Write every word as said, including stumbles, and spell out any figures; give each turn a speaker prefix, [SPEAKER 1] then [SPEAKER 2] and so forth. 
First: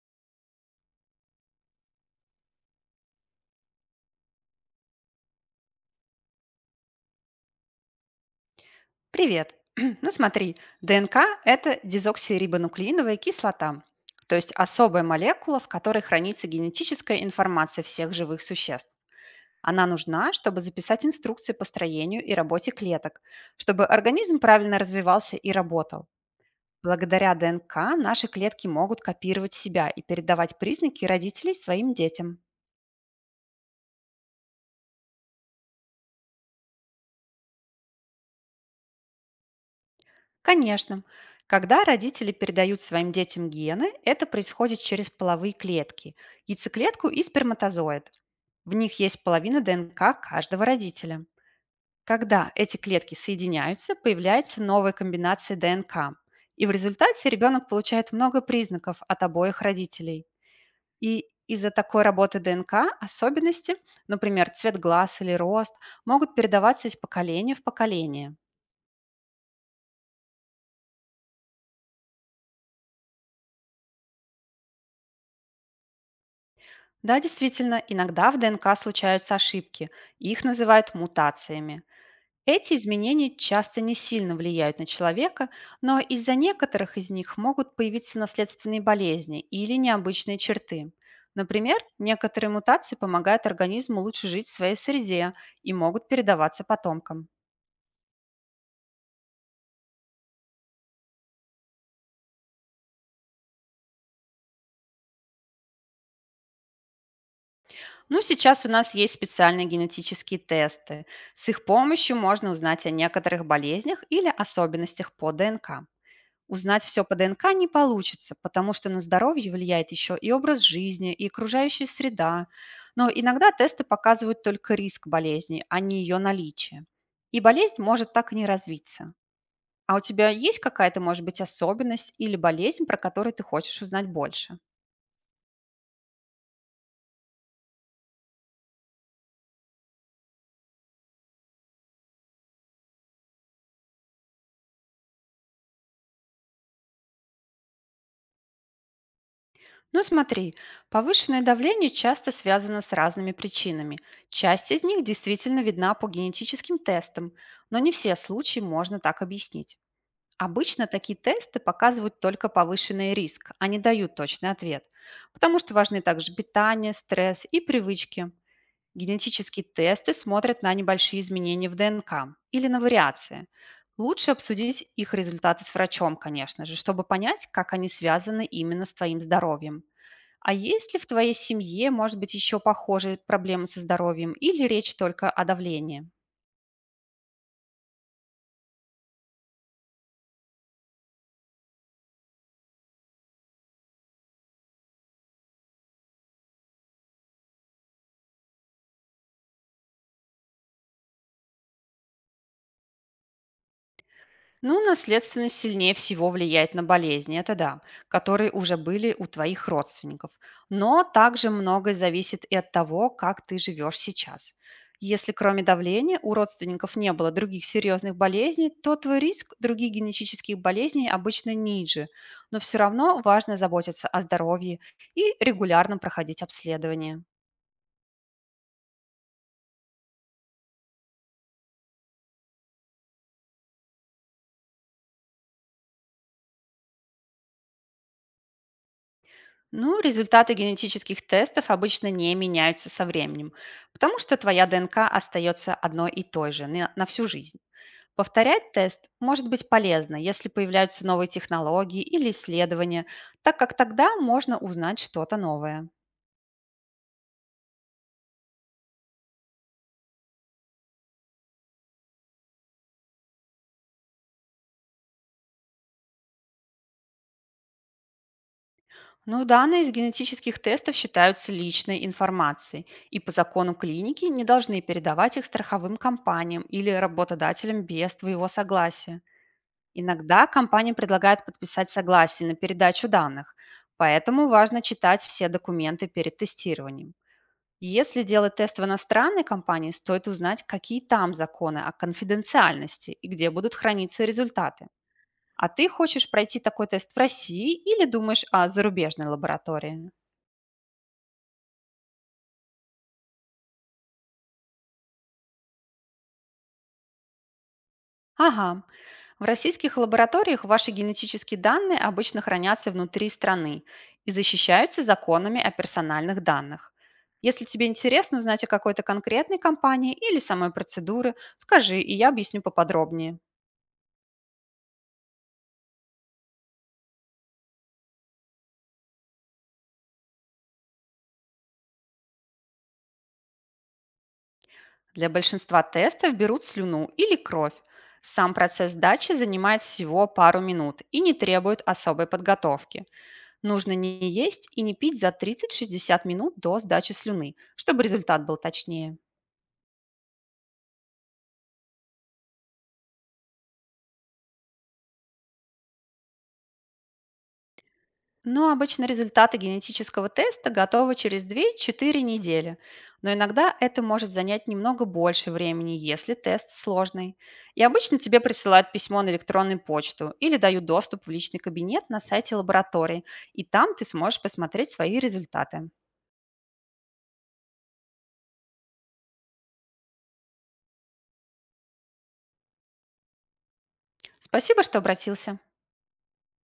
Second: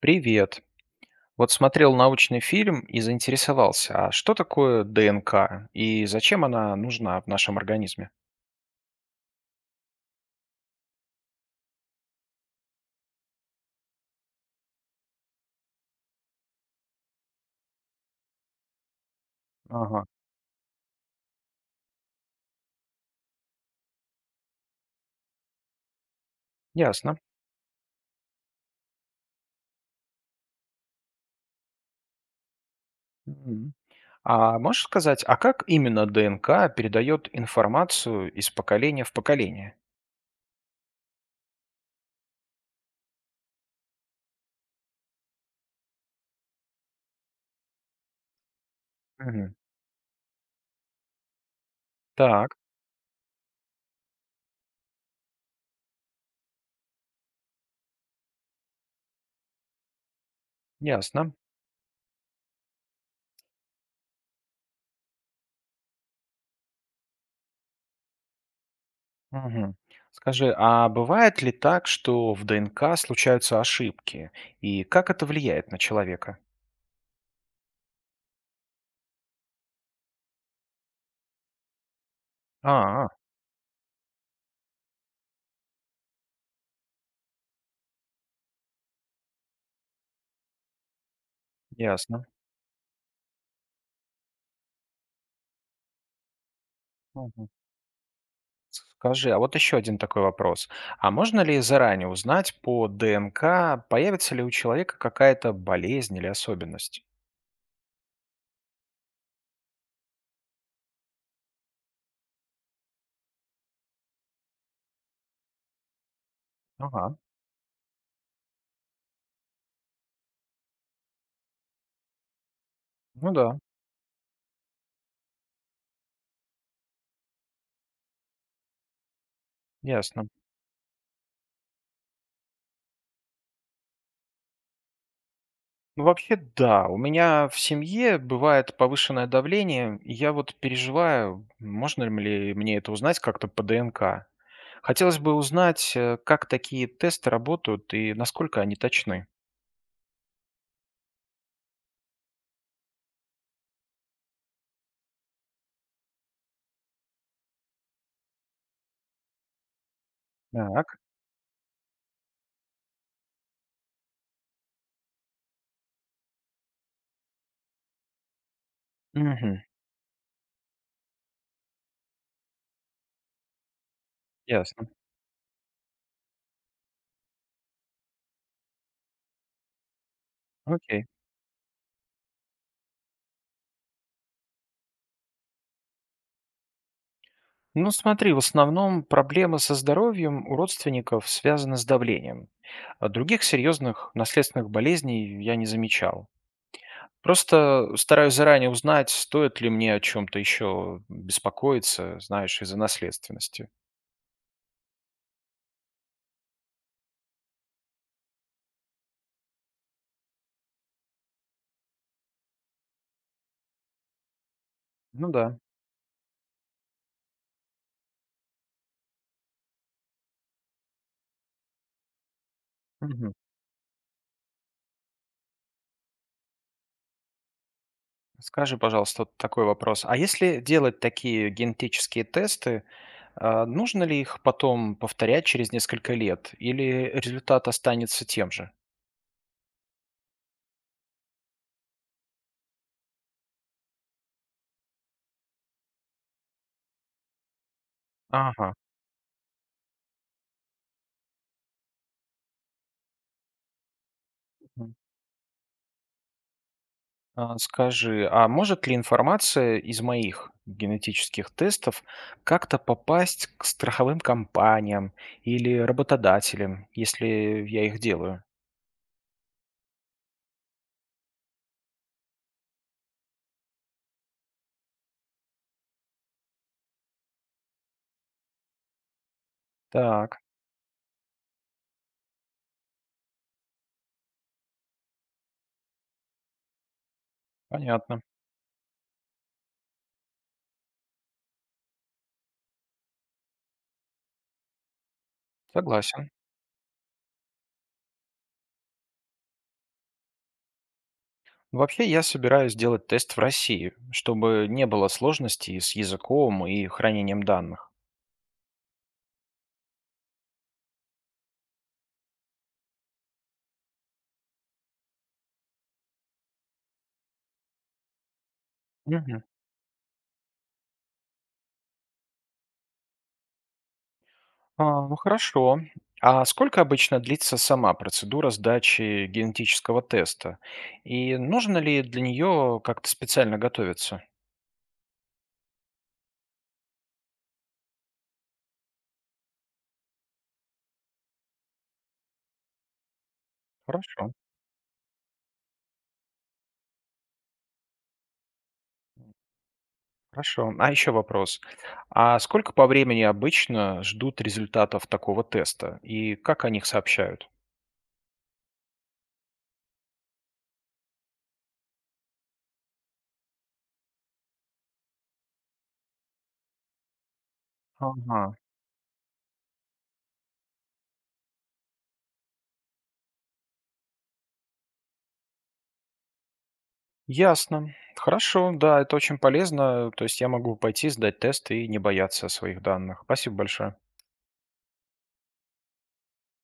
[SPEAKER 1] Привет. Вот смотрел научный фильм и заинтересовался, а что такое ДНК и зачем она нужна в нашем организме?
[SPEAKER 2] Привет. Ну смотри, ДНК– это дезоксирибонуклеиновая кислота, то есть особая молекула, в которой хранится генетическая информация всех живых существ. Она
[SPEAKER 1] Ага,
[SPEAKER 2] нужна, чтобы записать инструкции по строению и работе клеток, чтобы организм правильно развивался и работал.
[SPEAKER 1] ясно.
[SPEAKER 2] Благодаря ДНК наши клетки могут копировать себя и передавать признаки родителей своим детям.
[SPEAKER 1] Мгм. А можешь сказать, а как именно ДНК передает информацию из поколения в поколение?
[SPEAKER 2] Конечно. Когда родители передают своим детям гены, это происходит через половые клетки– яйцеклетку и сперматозоид. В них есть
[SPEAKER 1] Мгм.
[SPEAKER 2] половина ДНК каждого родителя. Когда
[SPEAKER 1] Так,
[SPEAKER 2] эти клетки соединяются, появляется новая комбинация ДНК. И в результате ребенок получает много признаков от обоих родителей. И
[SPEAKER 1] ясно.
[SPEAKER 2] из-за такой работы ДНК особенности, например, цвет глаз или рост, могут передаваться из поколения в поколение.
[SPEAKER 1] Мгм. Скажи, а бывает ли так, что в ДНК случаются ошибки? И как это влияет на человека?
[SPEAKER 2] Да, действительно, иногда в ДНК случаются ошибки, их называют мутациями. Эти
[SPEAKER 1] А,
[SPEAKER 2] изменения часто не сильно влияют на человека, но из-за некоторых из них могут появиться наследственные болезни или необычные черты. Например,
[SPEAKER 1] ясно.
[SPEAKER 2] некоторые мутации помогают организму лучше жить в своей среде и могут передаваться потомкам.
[SPEAKER 1] Скажи, а вот еще один такой вопрос. А можно ли заранее узнать по ДНК, появится ли у человека какая-то болезнь или особенность?
[SPEAKER 2] Ну, сейчас у нас есть специальные генетические тесты. С их помощью можно узнать о некоторых болезнях или особенностях по ДНК. Узнать все по
[SPEAKER 1] Ага,
[SPEAKER 2] ДНК не получится, потому что на здоровье влияет еще и образ жизни, и окружающая среда. Но
[SPEAKER 1] ну
[SPEAKER 2] иногда
[SPEAKER 1] да,
[SPEAKER 2] тесты показывают только риск болезни, а не ее наличие. И болезнь может так и не развиться. А у
[SPEAKER 1] ясно.
[SPEAKER 2] тебя есть какая-то, может быть, особенность или болезнь, про которую ты хочешь узнать больше?
[SPEAKER 1] Ну вообще да, у меня в семье бывает повышенное давление, и я вот переживаю, можно ли мне это узнать как-то по ДНК. Хотелось бы узнать, э, как такие тесты работают и насколько они точны.
[SPEAKER 2] Ну смотри, повышенное давление часто связано с разными причинами. Часть из них действительно видна по генетическим тестам, но не все случаи можно так объяснить. Обычно
[SPEAKER 1] Так,
[SPEAKER 2] такие тесты показывают только повышенный риск, а не дают точный ответ, потому что важны также питание, стресс и привычки.
[SPEAKER 1] мгм,
[SPEAKER 2] Генетические тесты смотрят на небольшие изменения в ДНК или на вариации. Лучше
[SPEAKER 1] ясно,
[SPEAKER 2] обсудить их результаты с врачом, конечно же, чтобы понять, как они связаны именно с твоим здоровьем. А есть ли
[SPEAKER 1] окей.
[SPEAKER 2] в твоей семье, может быть, еще похожие проблемы со здоровьем или речь только о давлении?
[SPEAKER 1] Ну, смотри, в основном проблемы со здоровьем у родственников связаны с давлением. А Других серьезных наследственных болезней я не замечал. Просто стараюсь заранее узнать, стоит ли мне о чем-то еще беспокоиться, знаешь, из-за наследственности.
[SPEAKER 2] Ну, наследственность сильнее всего влияет на болезни, это да, которые уже были у твоих родственников. Но также многое зависит и от того, как ты живешь сейчас.
[SPEAKER 1] Ну
[SPEAKER 2] Если
[SPEAKER 1] да.
[SPEAKER 2] кроме давления у родственников не было других серьезных болезней, то твой риск других генетических болезней обычно ниже. Но все равно
[SPEAKER 1] Мгм.
[SPEAKER 2] важно заботиться о здоровье и регулярно проходить обследование.
[SPEAKER 1] Скажи, пожалуйста, вот такой вопрос. А если делать такие генетические тесты, а, нужно ли их потом повторять через несколько лет, или результат останется тем же?
[SPEAKER 2] Ну, результаты генетических тестов обычно не меняются со временем, потому что твоя ДНК остается одной и той же на, на всю жизнь.
[SPEAKER 1] Ага.
[SPEAKER 2] Повторять тест может быть полезно, если появляются новые технологии или исследования, так как тогда можно узнать что-то новое.
[SPEAKER 1] А, скажи, а может ли информация из моих генетических тестов как-то попасть к страховым компаниям или работодателям, если я их делаю?
[SPEAKER 2] Ну да. Но данные из генетических тестов считаются личной информацией, и по закону клиники не должны передавать их страховым компаниям или работодателям без твоего согласия.
[SPEAKER 1] Так,
[SPEAKER 2] Иногда компания предлагает подписать согласие на передачу данных, поэтому важно читать все документы перед тестированием.
[SPEAKER 1] понятно.
[SPEAKER 2] Если делать тест в иностранной компании, стоит узнать, какие там законы о конфиденциальности и где будут храниться результаты. А ты
[SPEAKER 1] Согласен.
[SPEAKER 2] хочешь пройти такой тест в России или думаешь о зарубежной лаборатории?
[SPEAKER 1] Вообще, я собираюсь делать тест в России, чтобы не было сложностей с языком и хранением данных.
[SPEAKER 2] Ага. В российских лабораториях ваши генетические данные обычно хранятся внутри страны и защищаются законами о персональных данных. Если тебе интересно узнать о какой-то
[SPEAKER 1] Мгм.
[SPEAKER 2] конкретной компании или самой процедуре, скажи, и я объясню поподробнее.
[SPEAKER 1] А, ну хорошо. А сколько обычно длится сама процедура сдачи генетического теста? И нужно ли для нее как-то специально готовиться?
[SPEAKER 2] Для большинства тестов берут слюну или кровь. Сам процесс сдачи занимает всего пару минут и не требует особой подготовки. Нужно
[SPEAKER 1] Хорошо,
[SPEAKER 2] не есть и не пить за тридцать-шестьдесят минут до сдачи слюны, чтобы результат был точнее.
[SPEAKER 1] хорошо. А еще вопрос. А сколько по времени обычно ждут результатов такого теста? И как о них сообщают?
[SPEAKER 2] Но обычно результаты генетического теста готовы через две-четыре недели, но иногда это может занять немного больше времени, если тест сложный. И обычно тебе
[SPEAKER 1] Ага,
[SPEAKER 2] присылают письмо на электронную почту или дают доступ в личный кабинет на сайте лаборатории, и там ты сможешь посмотреть свои результаты.
[SPEAKER 1] ясно. Хорошо, да, это очень полезно. То есть я могу пойти сдать тест и не бояться своих данных. Спасибо большое.
[SPEAKER 2] Спасибо, что обратился.